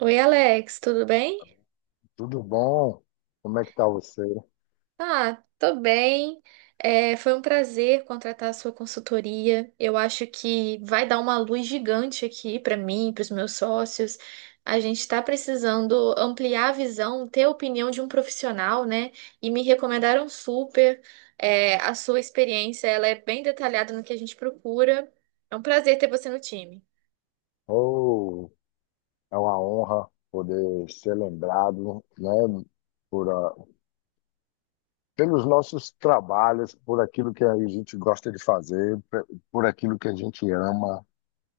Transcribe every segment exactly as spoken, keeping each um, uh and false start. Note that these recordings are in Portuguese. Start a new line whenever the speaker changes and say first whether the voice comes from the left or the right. right: Oi, Alex, tudo bem?
left: Tudo bom? Como é que tá você?
right: Ah, tô bem. É, foi um prazer contratar a sua consultoria. Eu acho que vai dar uma luz gigante aqui para mim, para os meus sócios. A gente está precisando ampliar a visão, ter a opinião de um profissional, né? E me recomendaram super. É, a sua experiência, ela é bem detalhada no que a gente procura. É um prazer ter você no time.
left: Oh, é uma honra poder ser lembrado, né, por, ah, pelos nossos trabalhos, por aquilo que a gente gosta de fazer, pe- por aquilo que a gente ama.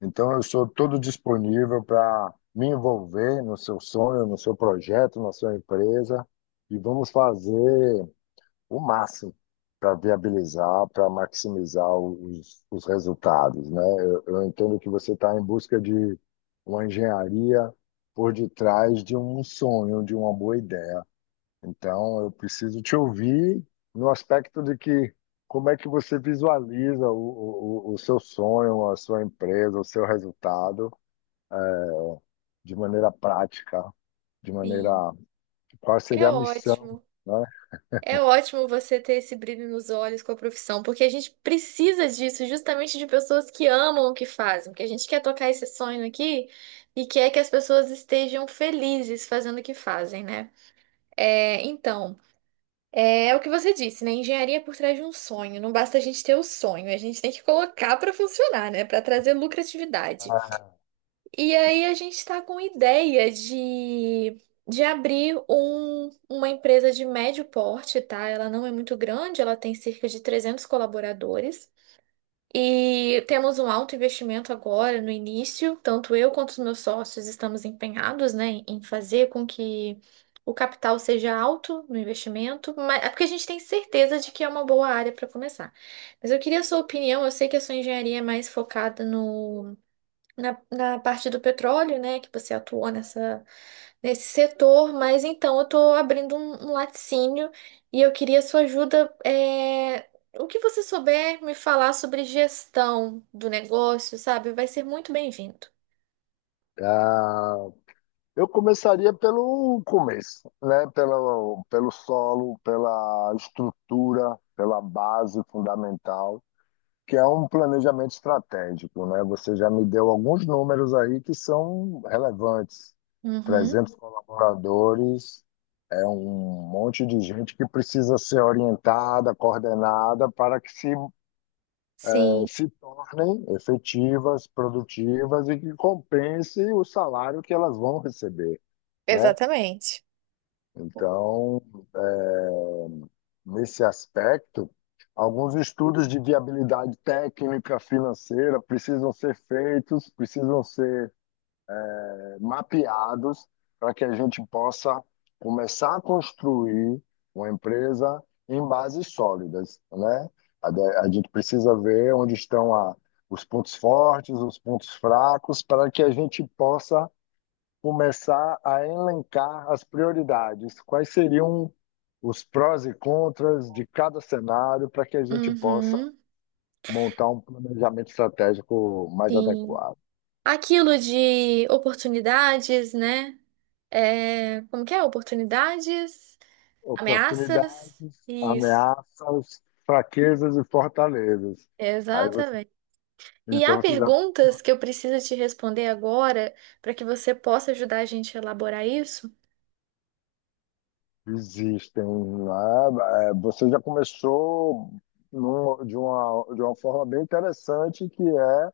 left: Então, eu sou todo disponível para me envolver no seu sonho, no seu projeto, na sua empresa, e vamos fazer o máximo para viabilizar, para maximizar os, os resultados, né? Eu, eu entendo que você está em busca de uma engenharia por detrás de um sonho, de uma boa ideia. Então, eu preciso te ouvir no aspecto de que como é que você visualiza o, o, o seu sonho, a sua empresa, o seu resultado de maneira prática, de maneira
right: Sim,
left: qual
right: é
left: seria a missão,
right: ótimo.
left: né?
right: É ótimo você ter esse brilho nos olhos com a profissão, porque a gente precisa disso, justamente de pessoas que amam o que fazem, porque a gente quer tocar esse sonho aqui e quer que as pessoas estejam felizes fazendo o que fazem, né? É, então, é, o que você disse, né? Engenharia é por trás de um sonho. Não basta a gente ter o sonho, a gente tem que colocar para funcionar, né? Para trazer lucratividade. E aí a gente está com ideia de, de abrir um, uma empresa de médio porte, tá? Ela não é muito grande, ela tem cerca de trezentos colaboradores. E temos um alto investimento agora no início, tanto eu quanto os meus sócios estamos empenhados, né, em em fazer com que o capital seja alto no investimento, mas é porque a gente tem certeza de que é uma boa área para começar. Mas eu queria a sua opinião, eu sei que a sua engenharia é mais focada no na, na parte do petróleo, né, que você atuou nessa, nesse setor, mas então eu estou abrindo um, um laticínio e eu queria sua ajuda. É, o que você souber me falar sobre gestão do negócio, sabe, vai ser muito bem-vindo.
left: É, Eu começaria pelo começo, né? Pelo, pelo solo, pela estrutura, pela base fundamental, que é um planejamento estratégico, né? Você já me deu alguns números aí que são relevantes.
right: Uhum,
left: Trezentos colaboradores, é um monte de gente que precisa ser orientada, coordenada, para que se, eh,
right: sim.
left: se tornem efetivas, produtivas e que compense o salário que elas vão receber, né?
right: Exatamente.
left: Então, nesse aspecto, alguns estudos de viabilidade técnica, financeira precisam ser feitos, precisam ser eh, mapeados para que a gente possa começar a construir uma empresa em bases sólidas, né? A, de- a gente precisa ver onde estão a, os pontos fortes, os pontos fracos, para que a gente possa começar a elencar as prioridades. Quais seriam os prós e contras de cada cenário para que a gente possa
right: Uhum,
left: montar um planejamento estratégico mais
right: sim.
left: adequado?
right: Aquilo de oportunidades, né? É, como que é? Oportunidades, ameaças.
left: Oportunidades,
right: Isso,
left: ameaças, fraquezas e fortalezas. Aí você,
right: exatamente. E
left: então
right: há
left: você já
right: perguntas que eu preciso te responder agora para que você possa ajudar a gente a elaborar isso?
left: existem, né? É, você já começou num- de uma, de uma forma bem interessante que é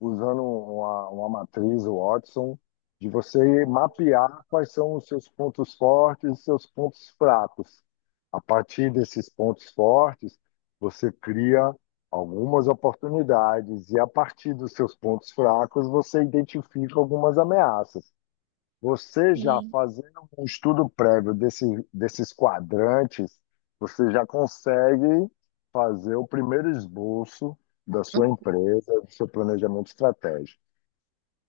left: usando uma, uma matriz Watson, de você mapear quais são os seus pontos fortes e seus pontos fracos. A partir desses pontos fortes, você cria algumas oportunidades, e a partir dos seus pontos fracos, você identifica algumas ameaças. Você já
right: Sim.
left: fazendo um estudo prévio desse, desses quadrantes, você já consegue fazer o primeiro esboço da sua empresa, do seu planejamento estratégico.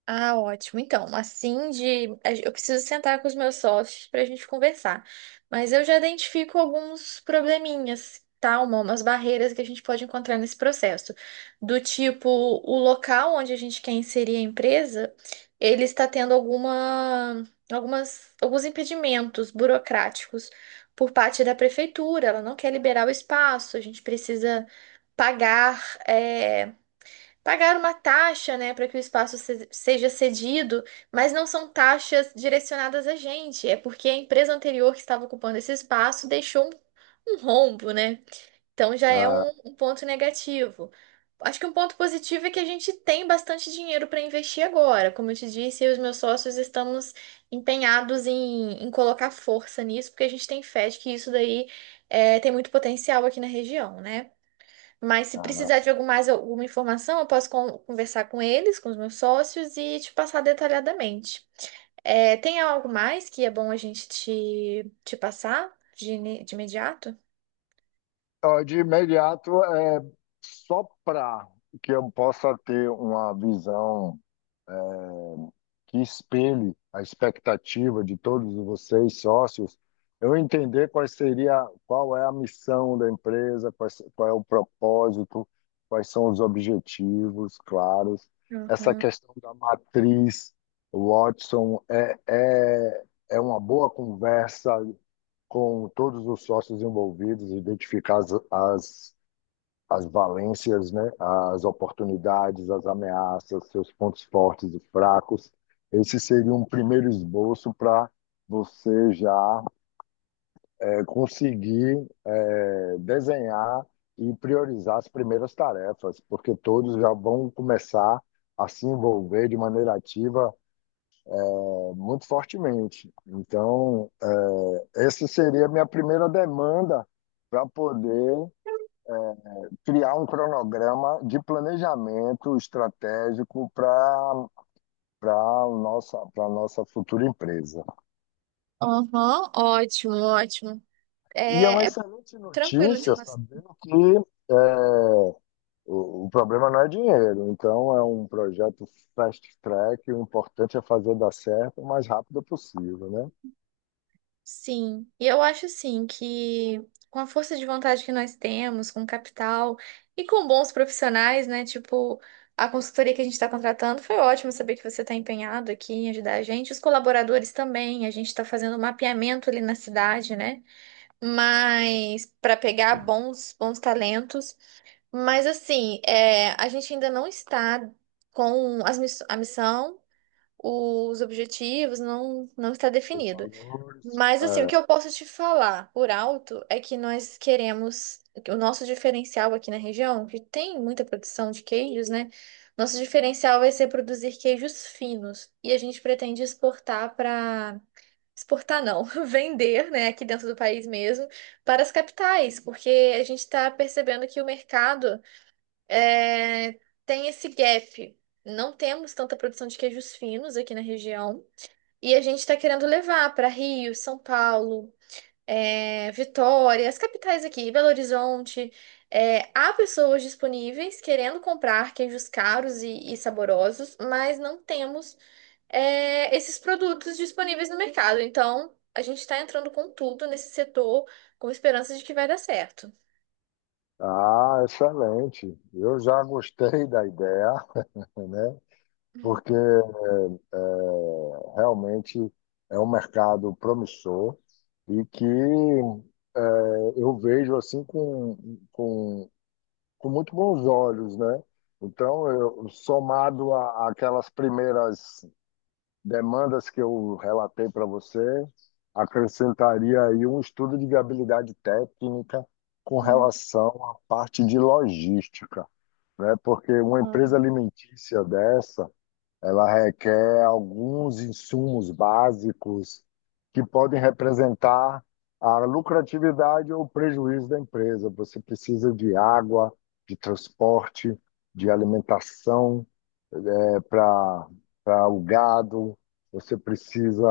right: Ah, ótimo. Então, assim de. a gen- Eu preciso sentar com os meus sócios para a gente conversar. Mas eu já identifico alguns probleminhas, tá? Uma- Umas barreiras que a gente pode encontrar nesse processo. Do tipo, o local onde a gente quer inserir a empresa, ele está tendo alguma, algumas, alguns impedimentos burocráticos por parte da prefeitura. Ela não quer liberar o espaço, a gente precisa pagar. eh, Pagar uma taxa, né, para que o espaço se- seja cedido, mas não são taxas direcionadas a gente, é porque a empresa anterior que estava ocupando esse espaço deixou um, um rombo, né? Então já é
left: Ah,
right: um, um ponto negativo. Acho que um ponto positivo é que a gente tem bastante dinheiro para investir agora. Como eu te disse, eu e os meus sócios estamos empenhados em, em colocar força nisso, porque a gente tem fé de que isso daí é, tem muito potencial aqui na região, né? Mas se precisar
left: ah.
right: de algum mais alguma informação, eu posso con- conversar com eles, com os meus sócios e te passar detalhadamente. É, tem algo mais que é bom a gente te, te passar de, ini- de imediato?
left: Então, de imediato, é só para que eu possa ter uma visão que espelhe a expectativa de todos vocês, sócios, eu entender quais seria, qual é a missão da empresa, quais- qual é o propósito, quais são os objetivos claros. Essa
right: Uhum.
left: questão da matriz, Watson, é, é, é uma boa conversa com todos os sócios envolvidos, identificar as, as as valências, né, as oportunidades, as ameaças, seus pontos fortes e fracos. Esse seria um primeiro esboço para você já é, conseguir é, desenhar e priorizar as primeiras tarefas, porque todos já vão começar a se envolver de maneira ativa é, muito fortemente. Então, é, essa seria a minha primeira demanda para poder criar um cronograma de planejamento estratégico para para a nossa, para nossa futura empresa.
right: Aham, ótimo, ótimo.
left: E é uma
right: É, é
left: excelente
right: tranquilo de
left: notícia
right: passar.
left: sabendo que é, o, o problema não é dinheiro, então é um projeto fast track, o importante é fazer dar certo o mais rápido possível, né?
right: Sim, e eu acho assim que com a força de vontade que nós temos, com capital e com bons profissionais, né? Tipo, a consultoria que a gente está contratando, foi ótimo saber que você está empenhado aqui em ajudar a gente. Os colaboradores também, a gente está fazendo um mapeamento ali na cidade, né? Mas para pegar bons, bons talentos. Mas assim, é, a gente ainda não está com as miss- a missão, os objetivos, não, não está
left: Os
right: definido.
left: valores.
right: Mas assim, o que
left: É,
right: eu posso te falar por alto é que nós queremos o nosso diferencial aqui na região, que tem muita produção de queijos, né? Nosso diferencial vai ser produzir queijos finos e a gente pretende exportar para exportar não, vender, né, aqui dentro do país mesmo, para as capitais, porque a gente está percebendo que o mercado é, tem esse gap. Não temos tanta produção de queijos finos aqui na região. E a gente está querendo levar para Rio, São Paulo, é, Vitória, as capitais aqui, Belo Horizonte, é, há pessoas disponíveis querendo comprar queijos caros e, e saborosos, mas não temos é, esses produtos disponíveis no mercado. Então, a gente está entrando com tudo nesse setor com esperança de que vai dar certo.
left: ah, excelente. Eu já gostei da ideia, né? Porque é, realmente é um mercado promissor e que é, eu vejo assim com, com, com muito bons olhos, né? Então, eu, somado a- àquelas primeiras demandas que eu relatei para você, acrescentaria aí um estudo de viabilidade técnica com
right: Hum,
left: relação à parte de logística, né? Porque uma empresa
right: uhum.
left: alimentícia dessa ela requer alguns insumos básicos que podem representar a lucratividade ou prejuízo da empresa. Você precisa de água, de transporte, de alimentação é, para para o gado. Você precisa,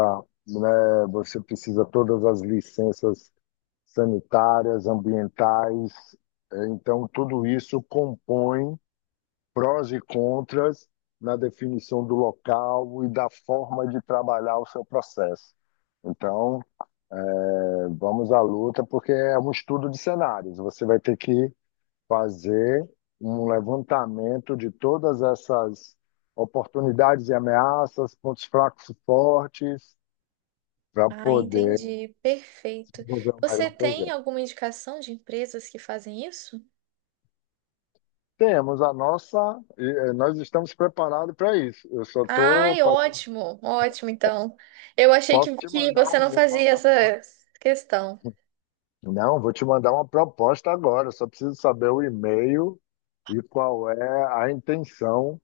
left: né, você precisa todas as licenças sanitárias, ambientais. É, então, tudo isso compõe prós e contras na definição do local e da forma de trabalhar o seu processo. Então, é, vamos à luta, porque é um estudo de cenários. Você vai ter que fazer um levantamento de todas essas oportunidades e ameaças, pontos fracos e fortes, para
right: Ah,
left: poder
right: entendi. Perfeito.
left: desenvolver o
right: Você
left: melhor
right: tem
left: projeto.
right: alguma indicação de empresas que fazem isso?
left: Temos a nossa, nós estamos preparados para isso. Eu só estou
right: Ai,
left: fazendo,
right: ótimo, ótimo, então. Eu achei que,
left: posso te
right: que
left: mandar
right: você
left: um
right: não fazia
left: nosso apoio.
right: essa questão.
left: Não, vou te mandar uma proposta agora. Só preciso saber o e-mail e qual é a intenção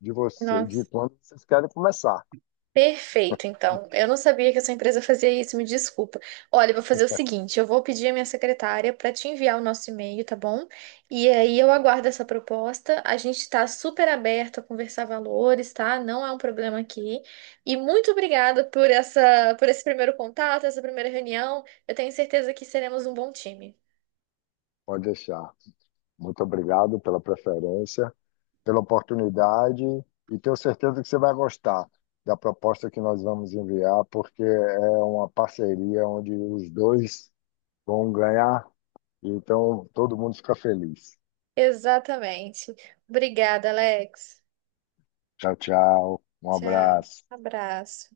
left: de você, de
right: Nossa.
left: quando vocês querem começar.
right: Perfeito, então. Eu não sabia que a sua empresa fazia isso, me desculpa. Olha, eu vou fazer o seguinte: eu vou pedir à minha secretária para te enviar o nosso e-mail, tá bom? E aí eu aguardo essa proposta. A gente está super aberto a conversar valores, tá? Não é um problema aqui. E muito obrigada por essa, por esse primeiro contato, essa primeira reunião. Eu tenho certeza que seremos um bom time.
left: Pode deixar. Muito obrigado pela preferência, pela oportunidade e tenho certeza que você vai gostar da proposta que nós vamos enviar, porque é uma parceria onde os dois vão ganhar, então todo mundo fica feliz.
right: Exatamente. Obrigada, Alex.
left: Tchau, tchau. Um
right: Tchau.
left: abraço.
right: Abraço.